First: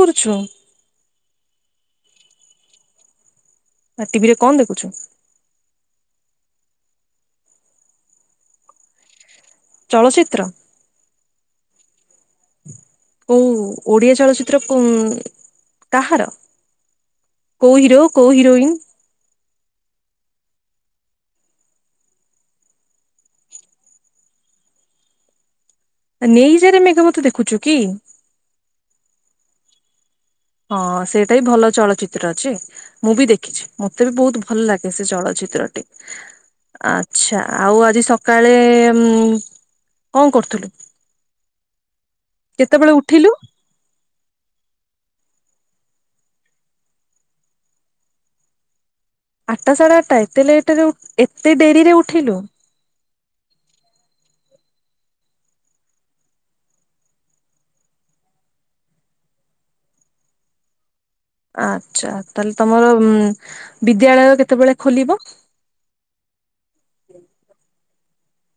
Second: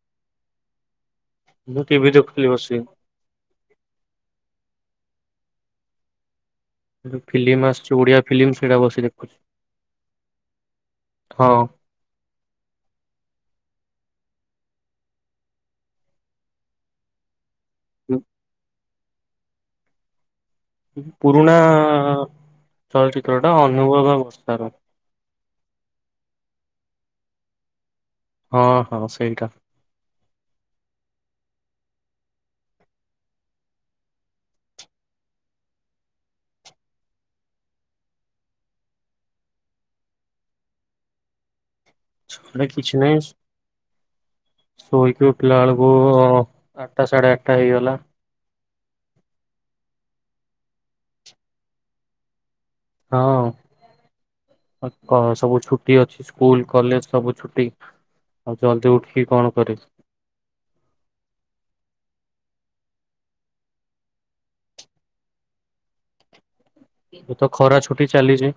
କରୁଛୁ? ମୁଁ ଟିଭି ଦେଖୁଥିଲି ବସିକି। ଆ ଟିଭି ରେ କଣ ଦେଖୁଛୁ? ଗୋଟେ ଫିଲ୍ମ ଆସୁଛି ଓଡିଆ ଫିଲ୍ମ ସେଇଟା ବସି ଦେଖୁଚି। ଚଳଚ୍ଚିତ୍ର? ହଁ। କୋଉ ଓଡିଆ ଚଳଚିତ୍ର କୋଉ କାହାର? କୋଉ ହିରୋ କୋଉ ହିରୋଇନ୍? ପୁରୁଣା ଚଳଚିତ୍ର ଟା ଅନୁଭବ ଆଉ ବର୍ଷା ର। ନେଇଯାରେ ମେଘ ମତେ ଦେଖୁଛୁ କି? ହଁ ହଁ ସେଇଟା। ହଁ ସେଇଟା ବି ଭଲ ଚଳଚିତ୍ର ଅଛି। ମୁଁ ବି ଦେଖିଛି ମତେ ବି ବୋହୁତ୍ ଭଲ ଲାଗେ ସେ ଚଳଚିତ୍ରଟି। ଆଚ୍ଛା ଆଉ ଆଜି ସକାଳେ କଣ କରୁଥିଲୁ? ସେ କେତେବେଳେ କିଛି ନାହି ଉଠିଲୁ ଶୋଇକି ଉଠିଲା ବେଳକୁ ଆଠଟା ସାଢ଼େ ଆଠଟା ହେଇଗଲା। ଆଠଟା ସାଢ଼େ ଆଠଟା ଏତେ ଲେଟ୍ ରେ ଏତେ ଡେରିରେ ଉଠିଲୁ? ହଁ। [unintelligible] ଛୁଟି ଅଛି ସ୍କୁଲ କଲେଜ ସବୁ ଛୁଟି ଆଉ ଜଲଦି ଉଠିକି କଣ କରିବି? ଆଚ୍ଛା ତାହେଲେ ତମର ବିଦ୍ୟାଳୟ କେତେବେଳେ ଖୋଲିବ? ଏ ତ ଖରା ଛୁଟି ଚାଲିଛି।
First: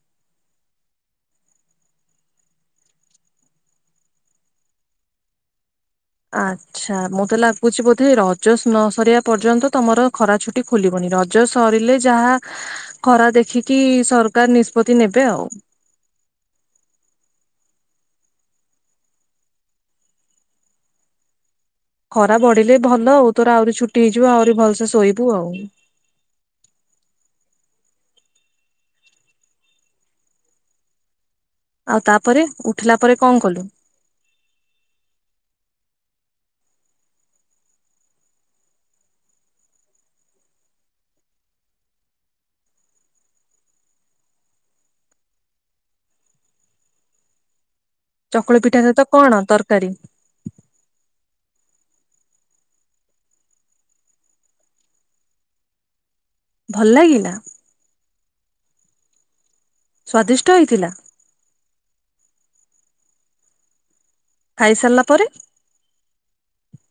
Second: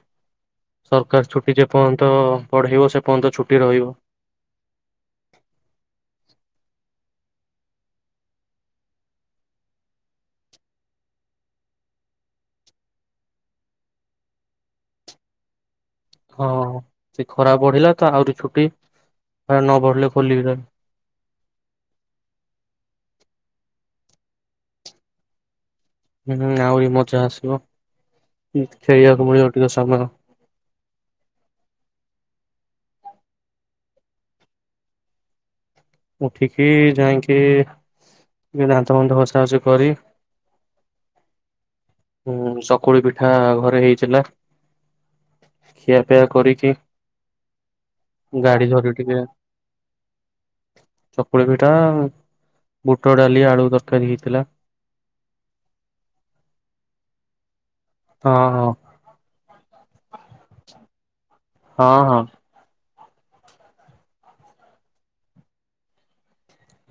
ସରକାର ଛୁଟି ଯେ ପର୍ଯ୍ୟନ୍ତ ବଢ଼େଇବ ସେ ପର୍ଯ୍ୟନ୍ତ ଛୁଟି ରହିବ। ଆଛ୍ ଚ୍ଛା ମତେ ଲାଗୁଛି ବୋଧେ ରଜ ନ ସରିବା ପର୍ଯ୍ୟନ୍ତ ତମର ଖରା ଛୁଟି ଖୋଲିବନି, ର ଜ ସରିଲେ ଯାହା ଖରା ଦେଖିକି ସରକାର ନିଷ୍ପତି ନେବେ ଆଉ। ହଁ ସେ ଖରା ବଢିଲା ତ ଆହୁରି ଛୁଟି, ଖରା ନ ବଢିଲେ ଖୋଲିବେ। ଖରା ବଢିଲେ ଭଲ ଆଉ ତୋର ଆହୁରି ଛୁଟି ହେଇଯିବ ଆହୁରି ଭଲସେ ଶୋଇବୁ ଆଉ। ହୁଁ ଆହୁରି ମଜା ଆସିବ, ଖେଳିବାକୁ ମିଳିବ ଟିକେ ସମୟ। ଆଉ ତାପରେ ଉଠିଲା ପରେ କଣ କଲୁ? ଉଠିକି ଯାଇଁକି ଦାନ୍ତ ଫାନ୍ତ ଘଷା ଘଷି କରି ହୁଁ ଚକୁଳି ପିଠା ଘରେ ହେଇଥିଲା। ଖିଆ ପିଆ କରିକି ଚକୁଳ ଗାଡି ପିଠା ଧରି ସହିତ ଟିକେ କଣ ତରକାରୀ? ଚକୁଳି ପିଠା ବୁଟ ଡାଲି ଆଳୁ ତରକାରୀ ହେଇଥିଲା। ଭଲ ଲାଗିଲା? ହଁ-ହଁ। ସ୍ଵାଦିଷ୍ଟ ହେଇଥିଲା? ହଁ-ହଁ। ଖାଇସାରିଲା ପରେ?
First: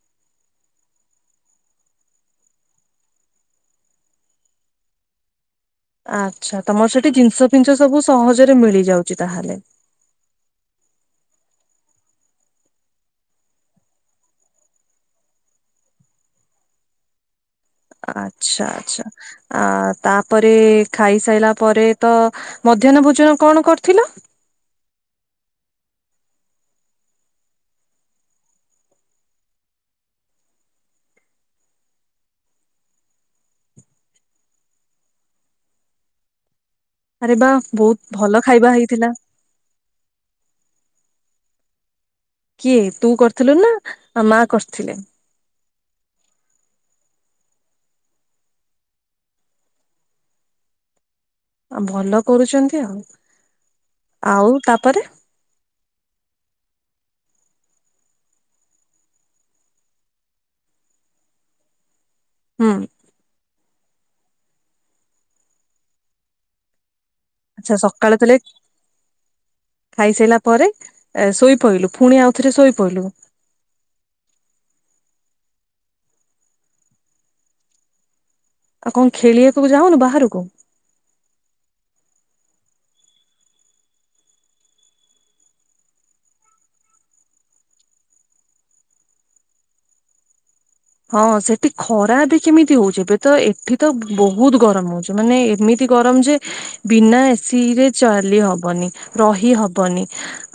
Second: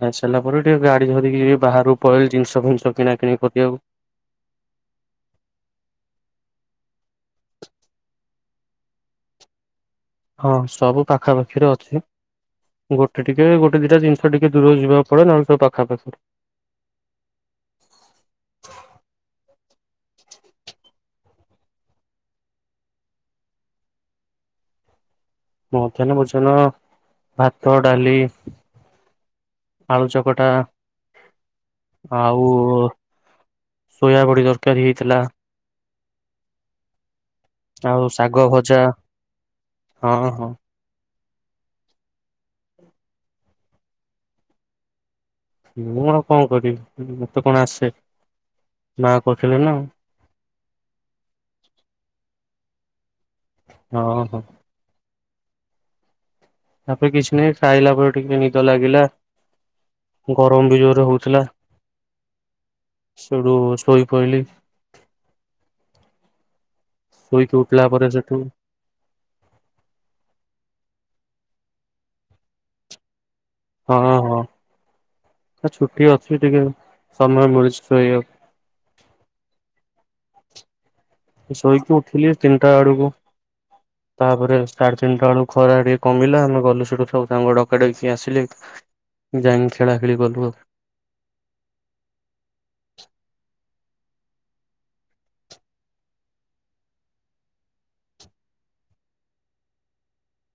ଖାଇସାରିଲା ପରେ ଟିକେ ଗାଡି ଧରିକି ଏଇ ବାହାରକୁ ପଳେଇଲି ଜିନିଷ ଫିନିଷ କିଣା କିଣି କରିଆକୁ। ଆଚ୍ଛା ତମର ସେଠି ଜିନିଷ ଫିିନିଷ ସବୁ ସହଜରେ ମିଳି ଯାଉଛି ତାହେଲେ। ହଁ ସବୁ ପାଖାପାଖିରେ ଅଛି। ଗୋଟେ ଟିକେ ଗୋଟେ ଦିଟା ଜିନଷ ଟିକଏ ଦୂରକୁ ଯିବାକୁ ପଡ଼େ, ନାହେଲେ ସବୁ ପାଖାପାଖି। ଆଚ୍ଛା-ଆଚ୍ଛା। ଆ ତାପରେ ଖାଇସାଇଲା ପରେ ତ ମଧ୍ୟାହ୍ନ ଭୋଜନ କଣ କରିଥିଲ? ମଧ୍ୟାହ୍ନ ଭୋଜନ ଭାତ, ଡାଲି ଆଳୁ ଚକଟା ଆଉ ଶୋୟା ବଡି ତରକାରୀ ହେଇଥିଲା। ଆରେ ବା ବହୁତ୍ ଭଲ ଖାଇବା ହେଇଥିଲା। ହଁ-ହଁ। କିଏ ତୁ କରିଥିଲୁ ନା [unintelligible] ମା କରିଥିଲେ? ମୁଁ କଣ-କଣ କରିବି ମତେ କଣ ଆସେ ମା କରିଥିଲେ ନା। ଆ ଭଲ କରୁଚନ୍ତି ଆଉ, ହଁ ହଁ। ଆଉ ତାପରେ ତାପରେ କିଛି ନାହିଁ, ଖାଇଲା ପରେ ଟିକେ ନିଦ ଲାଗିଲା। ଗରମ୍ ବି ଜୋରେ ହଉଥିଲା। ହୁଁ। ସୋଉଟୁ ଶୋଇ ପଇଲି। ଶୋଇକି ଆଚ୍ଛା ଉଠିଲା ପରେ ସକାଳେ ତାଲେ ସେଠୁ ଖାଇସାଇଲା ପରେ ଶୋଇପଇଲୁ ଫୁଣି ଆଉଥରେ ଶୋଇପଇଲୁ। ହଁ-ହଁ ଛୁଟି ଅଛି ଟିକେ ସମୟ ମିଳିୁଛି ଶୋଇବାକୁ। ଆଉ କଣ ଖେଳିଆକୁ ଯାଉନୁ ବାହାରୁକୁ? ଶୋଇକି ଉଠିଲି ତିନିଟା ଆଡୁକୁ। ତାପରେ ସାଢେ ତିନିଟା ବେଳୁକୁ ଖରା ଟିକେ କମିଲା, ଆମେ ଗଲୁ ସେଠୁ ସବୁ ସାଙ୍ଗ ଡକା ଡକି ହେଇ ଆସିଲେ। ଯାଇଁକି ଖେଳା ଖେଳି କଲୁ ଆଉ। ହଁ ସେଠି ଖରା ବି କେମିତି ହଉଚି, ଏବେ ତ ଏଠି ତ ବହୁତ୍ ଗରମ ହଉଚି ମାନେ ଏମି ତି ଗରମ୍ ଯେ ବିନା ଏସି ରେ ଚାଲିହବନି ରହି ହବନି।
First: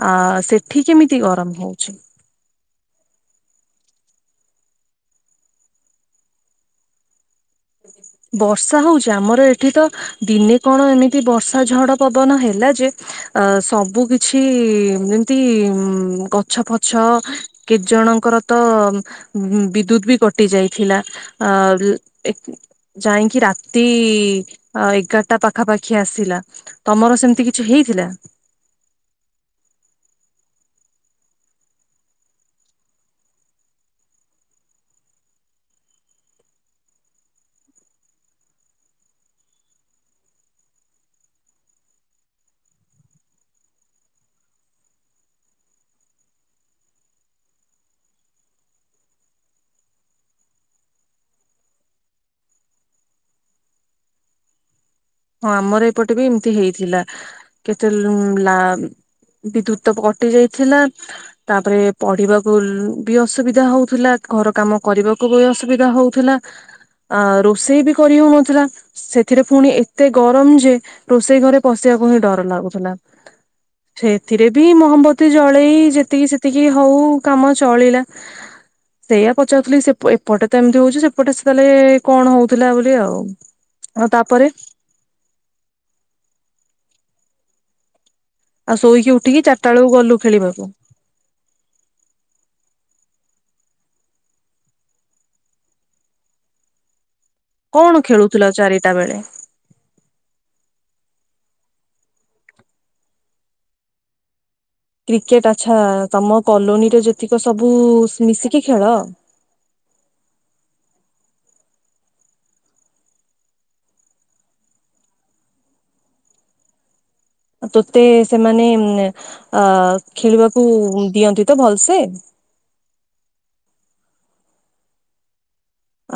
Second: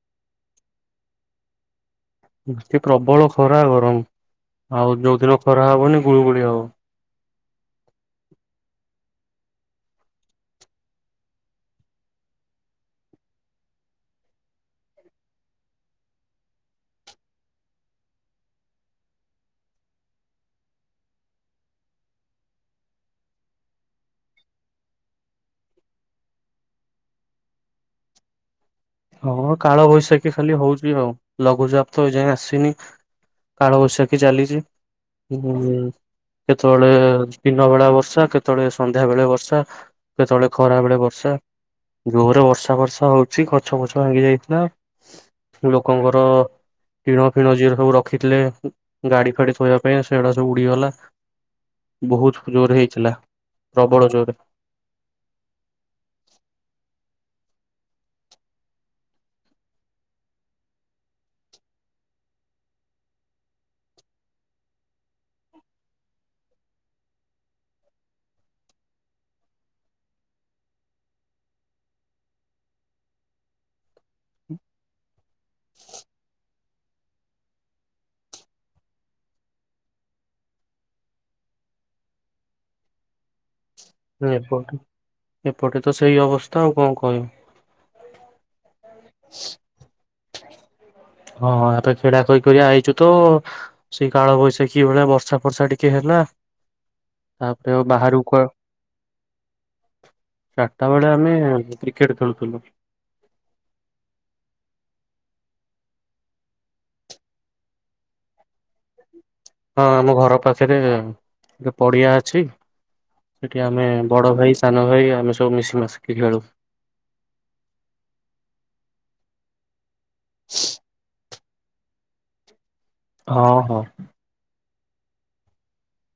ଆ ସେଠି କେମିତି ଗରମ ହୋଉଚି? ଏଠି ପ୍ରବଳ ଖରା ଗରମ ଆଉ ଯୋଉଦିନ ଖରା ହବନି ଗୁଳୁଗୁଳି ହବ। ବର୍ଷା ହୋଉଚି। ଆମର ଏଠି ତ ଦିନେ କଣ ଏମିତି ବର୍ଷା ଝଡ ପବନ ହେଲା ଯେ ଆ ସବୁ କିଛି ଯେମିତି ଗଛ ପଛ କେତେ ଜଣଙ୍କର ତ ବିଦ୍ୟୁତ ବି କଟି ଯାଇଥିଲା। ଆ ଏ ଯାଇଁକି ରାତି ଏଗାରଟା ପାଖାପାଖି ଆସିଲା। ତମର ସେମତି କିଛି ହେଇଥିଲା। ହଁ କାଳ ବୈଶାଖୀ ଖାଲି ହୋଉଚି ଆଉ, ଲଘୁଚାପ ତ ଏ ଯାଏଁ ଆସିନି। କାଳବୈଶାଖୀ ଚାଲିଚି ଉଁ। କେତେବେଳେ ଦିନ ବେଳା ବର୍ଷା କେତେବେଳେ ସନ୍ଧ୍ୟା ବେଳେ ବର୍ଷା। କେତେବେଳେ ଖରାବେଳେ ବର୍ଷା ଜୋରେ ବର୍ଷା ଫର୍ଷା ହୋଉଚି। ଖ ଗଛ ଫଛ ଭାଙ୍ଗି ଯାଇଥିଲା। ଲୋକଙ୍କର ଟିଣ ଫିଣ ଯିଏ ସବୁ ରଖିଥିଲେ। ଗାଡି ଫାଡି ଥୋଇବା ପାଇଁ ସେଗୁଡା ସବୁ ଉଡିଗଲା। ବୋହୁତ ଜୋରେ ହେଇଥିଲା ପ୍ରବଳ ଜୋରେ। ହଁ ଆମର ଏପଟେ ବି ଏମତି ହେଇଥିଲା। କେତେ ଲୋ ଲା ବିଦ୍ୟୁତ ତ କଟି ଯାଇଥିଲା। ତାପରେ ପଢିବାକୁ ବି ଅସୁବିଧା ହୋଉଥିଲା। ଘର କାମ କରିବାକୁ ବି ଅସୁବିଧା ହୋଉ ଥିଲା। ଆ ରୋଷେଇ ବି କରି ହେଉନଥିଲା ସେଥିରେ ଫୁଣି ଏ ଏତେ ଗରମ ଯେ ରୋଷେଇ ଘରେ ପଶିବାକୁ ହିଁ ଡର ଲାଗୁଥିଲା। ସେଇଥିରେ ବି ମହମବତୀ ଜଳେଇ ଯେତିକି ସେତିକି ହୋଉ କାମ ଚଳିଲା। ସେଇଆ ପଚାରୁଥିଲି। ସେ ଏପଟେ ତ ଏମିତି ହୋଉଚି। ସେପଟେ ସେ ତାହେଲେ କଣ ହୋଉଥିଲା ବୋଲି ଆଉ। ଆଉ ହୁଁ ତାପରେ ଏପଟ ଏପଟେ ତ ସେଇ ଅବସ୍ଥା ଆଉ କଣ କହିବୁ। ଆଉ ଶୋଇକି ଉଠିକି ଚାରିଟା ବେଳକୁ ଗଲୁ ଖେଳିବାକୁ। ହଁ ହଁ ଆପେ କ୍ରିଡା କରି କରି ଆଇଚୁ ତୁ ସେଇ କାଳ ବୈଶାଖୀ ଭଳିଆ ବର୍ଷା ଫର୍ଷା ଟିକେ ହେଲା। ତାପରେ ଆଉ କଣ ବାହାରକୁ କୁ ଖେଳୁଥିଲ ଚାରିଟା ବେଳେ ଚାରିଟା ବେଳେ ଆମେ କ୍ରିକେଟ୍ ଖେଳୁଥିଲୁ। କ୍ରିକେଟ ଆଚ୍ଛା ତମ କଲୋନୀରେ ଯେତିକ ସବୁ ମିଶିକି ଖେଳ। ହଁ ଆମ ଘର ପାଖରେ ଗୋ ପଡିଆ ଅଛି। ସେଠି ଆମେ ବଡ ଭାଇ ସାନ ଭାଇ ଆମେ ସବୁ ମିଶି ମାଶିକି ଖେଳୁ। ତୋତେ ସେମାନେ [unintelligible] ଖେଳିବାକୁ ଦିଅନ୍ତି ତ ଭଲସେ। ହଁ ହଁ।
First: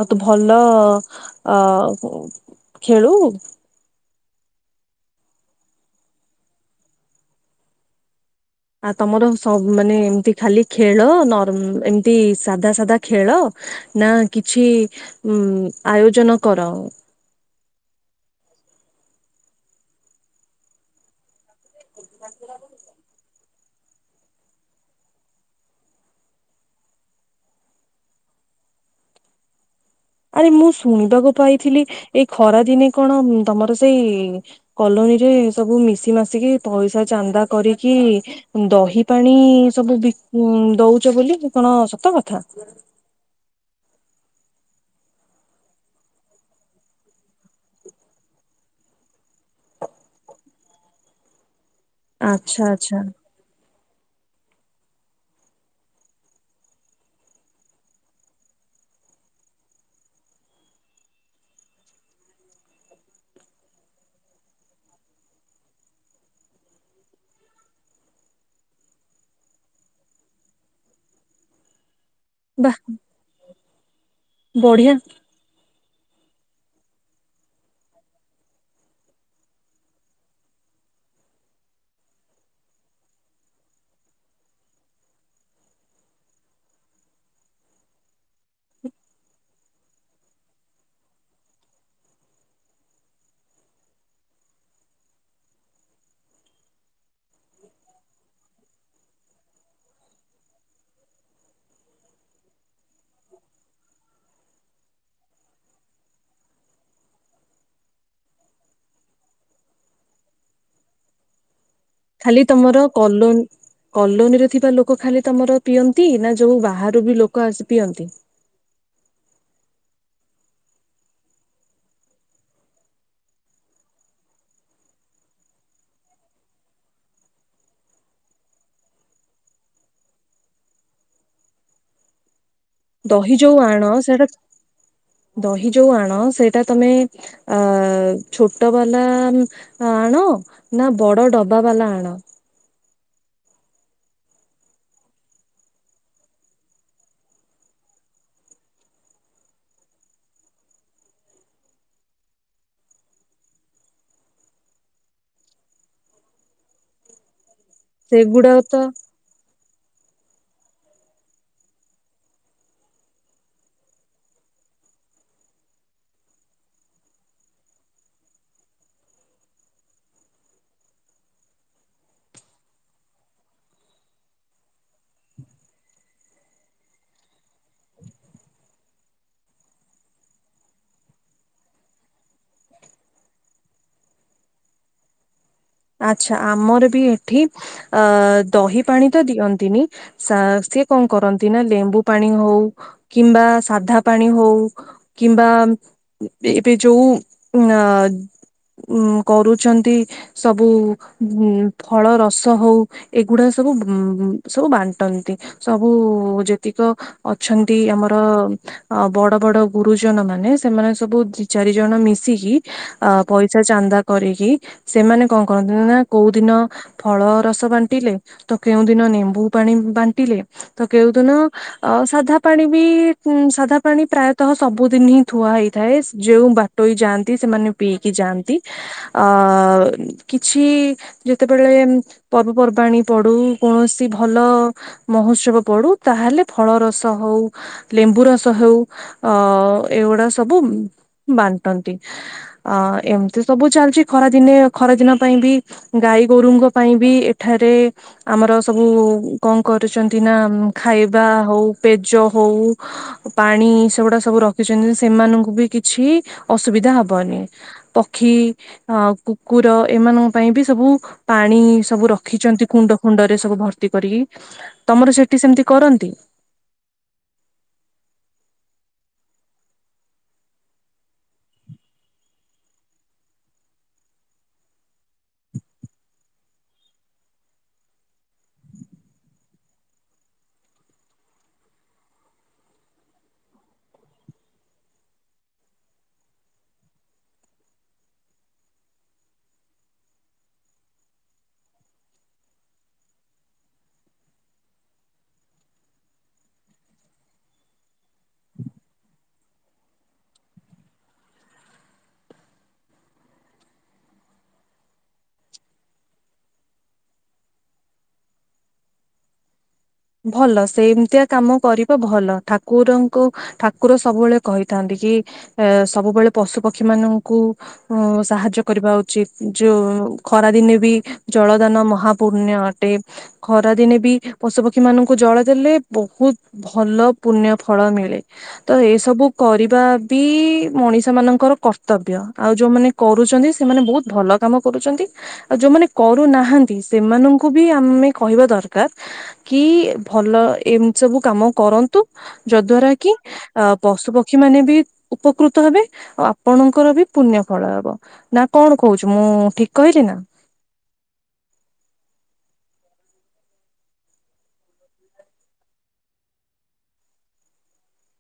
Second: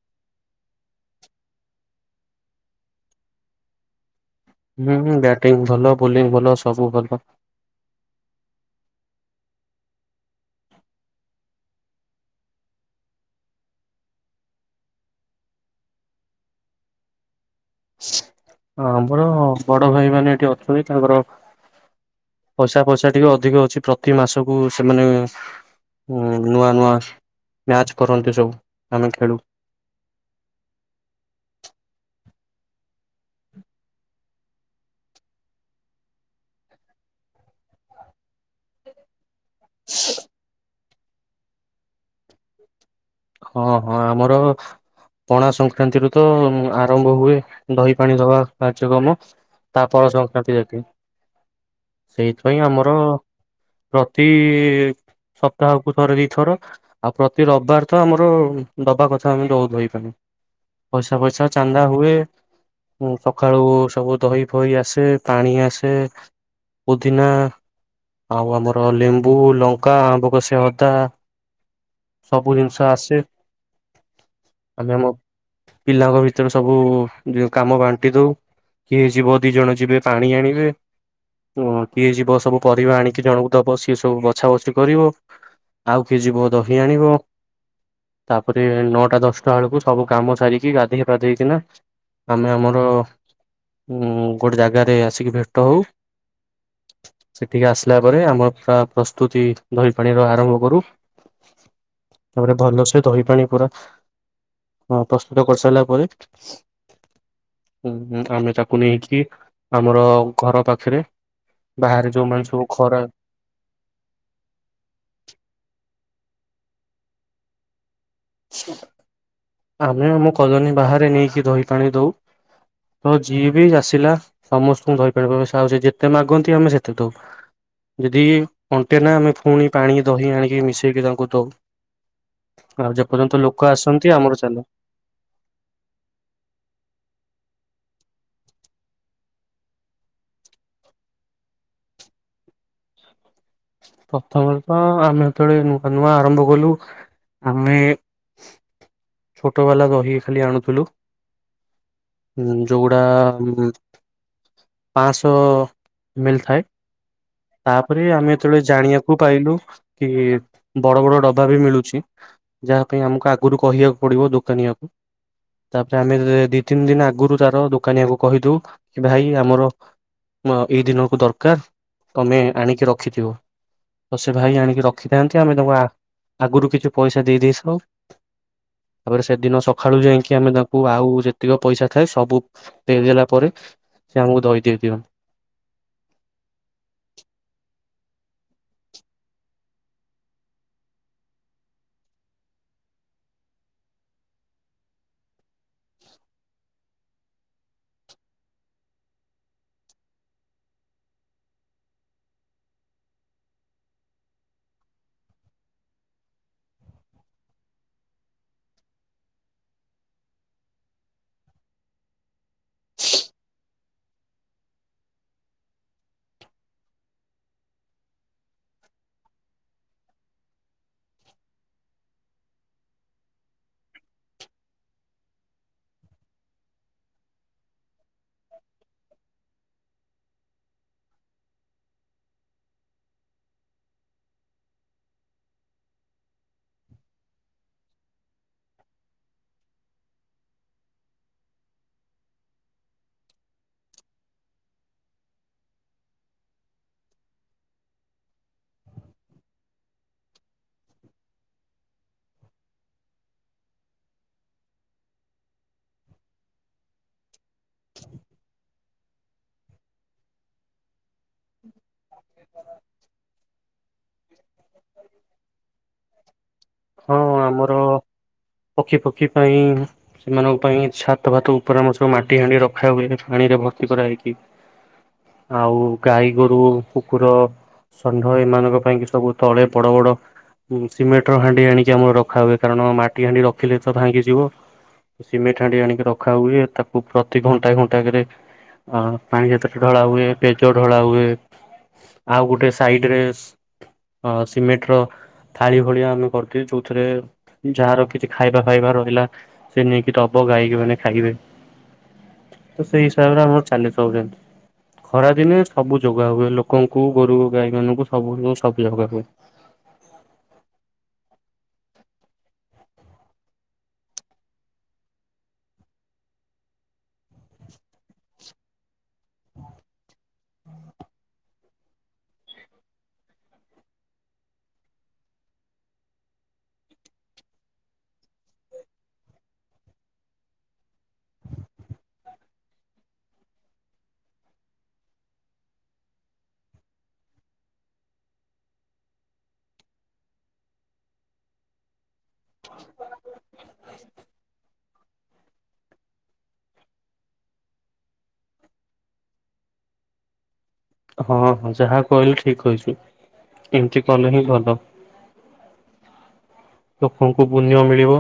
ଆଉ ତୁ ଭଲ ଅ କୁଂ ଖେଳୁ। ହୁଁ ହୁଁ ବ୍ୟାଟିଙ୍ଗ ଭଲ ବୋଲିଂ ଭଲ ସବୁ ଭଲ। ଆ ତମର ସବ୍ ମାନେ ଏମତି ଖାଲି ଖେଳ ନର୍ ଏମତି ସାଧା ସାଧା ଖେଳ ନା କିଛି ଉଁ ଆୟୋଜନ କର? ଆମର ବଡ ଭାଇମାନେ ଏଠି ଅଛନ୍ତି ତାଙ୍କର ପଇଷା ପଇଷା ଟିକେ ଅଧିକ ଅଛି ପ୍ରତି ମାସକୁୁ ସେମାନେ ନୂଆ ନୂଆ ମ୍ୟାଚ୍ କରନ୍ତି ସବୁ ଆମେ ଖେଳୁ। ଆରେ ମୁଁ ଶୁଣିବାକୁ ପାଇଥିଲି ଏଇ ଖରା ଦିନେ କଣ ଉଁ ତମର ସେଇ କଲୋନୀରେ ସବୁ ମିଶି ମାଶିକି ପଇଷା ଚାନ୍ଦା କରିକି ଦହି ପାଣି ସବୁ ବି ଉଁ ଦୋଉଚ ବୋଲି କଣ ସତ କଥା? ହଁ- ହଁ ଆମର ପଣା ସଂକ୍ରାନ୍ତିରୁ ତ ଆରମ୍ଭ ହୁଏ ଦହି ପାଣି ଦବା କାର୍ଯ୍ୟକ୍ରମ। ତା ପର ସଂକ୍ରାନ୍ତି ଯାକେ ଆଚ୍ଛା ସେଇଥିପାଇଁ ଆମର ଆଚ୍ଛା ପ୍ରତି ସପ୍ତାହକୁ ଥରେ ଦିଥର ଆଉ ପ୍ରତି ରବାର୍ ତ ଆମର ଦବା କଥା ଆମେ ଦଉ ଦହିପାଣି ପଇସା ଫଇସା ଚାନ୍ଦା ହୁଏ ଉଁ -ସକାଳୁ ସବୁ ଦହି ଫହି ଆସେ ପାଣି ଆସେ ପୁଦିନା ଆଉ ଆମର ଲେମ୍ବୁ, ଲଙ୍କା, ଆମ୍ବ କଷିଆ ଅଦା ସବୁ ବା ଜିନିଷ ଆସେ ବଢିଆ ଆମେ ଆମ ପିଲାଙ୍କ ଭିତରେ ସବୁ ଜି-କାମ ବାଣ୍ଟି ଦଉ। କିଏ ଯିବ ଦି ଜଣ ଯିବେ ପାଣି ଆଣିବେ ଓ କିଏ ଯିବ ସବୁ ପରିବା ଆଣିକି ଜଣଙ୍କୁ ଦବ ସିଏ ସବୁ ବଛା ବଛି କରିବ। ଆଉ କିଏ ଯିବ ଦହି ଆଣିବ ତାପରେ ନଅଟା ଦଶଟା ବେଳକୁ ସବୁ କାମ ସାରିକି ଗାଧେଇ ପାଧେଇ କିନା ଆମେ ଆମର ଉଁ -ଗୋଟେ ଜାଗାରେ ଆସିକି ଭେଟ ହଉ ସେଠିକି ଆସିଲା ପରେ ଆମର ପୁରା ପ୍ରସ୍ତୁତି ଦହି ପାଣିର ଆରମ୍ଭ କରୁ। ତାପରେ ଭଲସେ ଦହି ପାଣି ପୁରା ପ୍ରସ୍ତୁତ କରିସାରିଲା ପରେ ହୁଁଁ -ହୁଁ ଆମେ ତାକୁ ନେଇକି ଆମର ଘର ପାଖେରେ ଖାଲି ତମର କଲୋନ୍ କଲୋନୀରେ ଥିବା ଲୋକ ଖାଲି ତମର ପିଅନ୍ତି ନା ଯଉ ବାହାରୁ ବି ଲୋକ ଆସି ପିଅନ୍ତି? ଆମେ ଆମ କଲୋନୀ ବାହାରେ ନେଇକି ଦହି ପାଣି ଦଉ। ତ ଯିଏ ବି ଆସିଲା ସମସ୍ତଙ୍କୁ ଦହିପାଣି ବ୍ୟବସ୍ଥ ଯେତେ ମାଗନ୍ତି ଆମେ ସେତେ ଦଉ। ଯଦି ଅଣ୍ଟେ ନା ଆମେ ପୁଣି ପାଣି ଦହି ଆଣିକି ମିଶେଇକି ତାଙ୍କୁ ଦଉ। ଆଉ ଦହି ଯେପର୍ଯ୍ୟନ୍ତ ଯୋଉ ଲୋକ ଆଣ ଆସନ୍ତି ସେଇଟା ଆମର ଚାଲେ। ଦହି ଯଉ ଆଣ ସେଇଟା ତମେ ଅ ଛୋଟ ବାଲା ଆଣ ନା ବଡ ଡବା ବାଲା ଆଣ? ପ୍ରଥମରୁ ତ ଆମେ ଯେତେବେଳେ ନୂଆ ନୂଆ ଆରମ୍ଭ କଲୁ ଆମେ ଛୋଟ ବାଲା ଦହିକି ଖାଲି ଆଣୁଥୁଲୁ। ହୁଁ ଯଉଗୁଡା ପାଁ-ଶ ମିଳିଥଏ ଥାଏ। ତାପରେ ଆମେ ସେଗୁଡାକ ଯେତେବେଳେ ତ ଜାଣିବାକୁ ପାଇଲୁ କି ବଡ ବଡ ଡବା ବି ମିଳୁଛି ଯାହା ପାଇଁ ଆମକୁ ଆଗରୁ କହିବାକୁ ପଡିବ ଦୋକାନୀଆ କୁ। ତାପରେ ଆମେ ଦି ତିନି ଦିନ ଆଗରୁ ତାର ଦୋକାନୀଆକୁ କହିଦଉ କି ଭାଇ ଆମର ମୁଁ ଆଉ -ଏଇ ଦିନକୁ ଦରକାର୍ ତମେ ଆଣିକି ରଖିଥିବ। ତ ସେ ଭାଇ ଆଣିକି ରଖିଥାନ୍ତି ଆମେ ତାଙ୍କୁ ଆ- ଆଗୁରୁ କିଛି ପଇସା ଦେଇଦେଇସାଉ। ତାପରେ ସେଦିନ ସଖାଳୁ ଯାଇକି ଆମେ ତାଙ୍କୁ ଆଉ ଯେତିକ ପଇସା ଥାଏ ସବୁ ଦେଇଦେଲା ପରେ ସେ ଆମକୁ ଦହି ଦେଇଦିଅନ୍ତି। ଆଚ୍ଛା ଆମର ବି ଏଠି ଆଦହି ପାଣି ତ ଦିଅନ୍ତିନି ସା-ସିଏ କଣ କରନ୍ତି ନା ଲେମ୍ବୁ ପାଣି ହଉ କିମ୍ବା ସାଧା ପାଣି ହଉ କିମ୍ବା ଏବେ ଯଉ ଅ ଉଁ -କରୁଚନ୍ତି ସବୁ ଉଁ -ଫଳ ରସ ହଉ ଏଗୁଡା ସବୁ ସବୁ ବାଣ୍ଟନ୍ତି ସବୁ ଯେତିକ ଅଛନ୍ତି ଆମର ଅ ବଡ ବଡ ଗୁରୁଜନ ମାନେ ସେମାନେ ସବୁ ଦି ଚାରି ଜଣ ମିଶିକି ଅ ପଇସା ଚାନ୍ଦା କରିକି ସେମାନେ କଣ କରନ୍ତି ନା କୋଉଦିନ ଫଳ ରସ ବାଣ୍ଟିଲେ, ତ କେଉଁ ଦିନ ନେମ୍ବୁ ପାଣି ବାଣ୍ଟିଲେ, ତ କେଉଁ ଦିନ ଅ ସାଧା ପାଣି ବି ସାଧା ପାଣି ପ୍ରାୟତଃ ସବୁଦିନ ହିଁ ଥୁଆ ହେଇଥାଏ। ଯୋଉଁ ବା- ଟୋଇ ଯାଆନ୍ତି ସେମାନେ ପିଇକି ଯାଆନ୍ତି ଆ କିଛି ଯେତେବେଳେ ପର୍ବପର୍ବାଣି ପଡୁ କୌଣସି ଭଲ ମହୋତ୍ସବ ପଡୁ। ତାହେଲେ ଫଳ ରସ ହଉ ଲେମ୍ବୁ ରସ ହେଉ, ଅ ଏଗୁଡା ସବୁ ବାଣ୍ଟନ୍ତି। ଅ ଏମିତି ସବୁ ଚାଲିଛି ଖରାଦିନେ ଖରାଦିନ ପାଇଁ ବି ଗାଈ ଗୋରୁଙ୍କ ପାଇଁ ବି ଏଠାରେ ଆମର ସବୁ କଣ କରୁଛନ୍ତି ନା ଖାଇବା ହଉ, ପେଜ ହଉ ପାଣି ଏ ସେଗୁଡା ସବୁ ରଖିଛନ୍ତି ସେମାନଙ୍କୁ ବି କିଛି ଅସୁବିଧା ହବନି। ପକ୍ଷୀ, କୁକୁର ଏମାନଙ୍କ ପାଇଁ ବି ସବୁ, ପାଣି ସବୁ ରଖ- ରଖିଛନ୍ତି କୁଣ୍ଡ ଫୁଣ୍ଡରେ ସବୁ ଭର୍ତ୍ତି କରିକି। ତମର ସେଠି ସେମିତି କରନ୍ତି? ହଁ, ଆମର ପକ୍ଷୀ ପକ୍ଷୀ ପାଇଁ ସେମାନଙ୍କ ପାଇଁ ଛାତ ଭାତ ଉପରେ ସବୁ ମାଟି ହାଣ୍ଡି ରଖା ହୁଏ ପାଣି ରେ ଭର୍ତ୍ତି କରାହାଇକି। ଆଉ ଗାଈ ଗୋରୁ କୁକୁର ଷଣ୍ଢ ଏମାନଙ୍କ ପାଇଁ କି ସବୁ ତଳେ ବଡ ବଡ ସିମେଣ୍ଟର ହାଣ୍ଡି ଆଣିକି ଆମର ରଖା ହୁଏ କାରଣ ମାଟି ହାଣ୍ଡି ରଖିଲେ ତ ଭାଙ୍ଗି ଯିବ। ସିମେଣ୍ଟ ହାଣ୍ଡି ଆଣିକି ରଖା ହୁଏ। ତାକୁ ପ୍ରତି ଘଣ୍ଟା ଘଣ୍ଟାରେ ଆ ପାଣି ଯେତେଳେ ଢଳା ହୁଏ ପେଜ ଢଳା ହୁଏ। ଆଉ ଗୋଟେ ସାଇଡରେ ସି ସିମେଣ୍ଟ ର ଥାଳି ଭଳିଆ ଆମେ କରିଥିଲି ଯୋଉଥିରେ ଯାହାର କିଛି ଖାଇବା ଫାଇବା ରହିଲା। ସେ ନେଇକି ଦବ ଗାଇମାନେ ଖାଇବେ। ତ ସେଇ ହିସାବରେ ଆମର ଚାଲିସବୁଦିନ ଯେ ଖରାଦିନେ ସବୁ ଯୋଗୁ ଯଗା ହୁଏ ଲୋକଙ୍କୁ ଗୋରୁ ଗାଈ ମାନଙ୍କୁ ସବୁ ସବୁଜ ଯାଗା ହୁଏ। ଭଲ ସେମିତିଆ କାମ କରିବ ଭଲ ଠାକୁରଙ୍କୁ ଠାକୁର ସବୁବେଳେ କହିଥାନ୍ତି କି ଏ ସବୁବେଳେ ପଶୁ ପକ୍ଷୀ ମାନଙ୍କୁ ଉ ସାହାଯ୍ୟ କରିବା ଉଚିତ ଯୋଉ ଖରାଦିନେ ବି- ଜଳଦାନ ମହାପୂଣ୍ୟ ଅଟେ। ଖରାଦିନେ ବି ପଶୁପକ୍ଷୀ ପକ୍ଷୀ ମାନଙ୍କୁ ଜଳ ଦେଲେ ବହୁତ ଭଲ ପୁଣ୍ୟ ଫଳ ମିଳେ। ତ ଏସବୁ କରିବା ବି ମଣିଷ ମାନଙ୍କର କର୍ତ୍ତବ୍ୟ। ଆଉ ଯୋଉମାନେ କରୁଛନ୍ତି ସେମାନେ ବହୁତ ଭଲ କାମ କରୁଛନ୍ତି। ଆଉ ଯୋଉମାନେ କରୁନାହାନ୍ତି ସେମାନଙ୍କୁ ବି ଆମେ କହିବା ଦରକାର। କି ଭଲ ଏମିତି ସବୁ କାମ କରନ୍ତୁ? ଯଦ୍ଵାରା କି ଅ ପଶୁପକ୍ଷୀ ମାନେ ବି ଉପକୃତ ହେବେ ଆଉ ଆପଣଙ୍କର ବି ପୁଣ୍ୟ ଫଳ ହବ। ନା କଣ କହୁଛୁ ମୁଁ ଠିକ କହିଲି ନା? ହଁ -ହଁ ଯାହା କହିଲୁ ଠିକ ହେଛୁ ଏମିତି କଲେ ହିଁ ଭଲ। ଲୋକଙ୍କୁ ପୁଣ୍ୟ ମିଳିବ।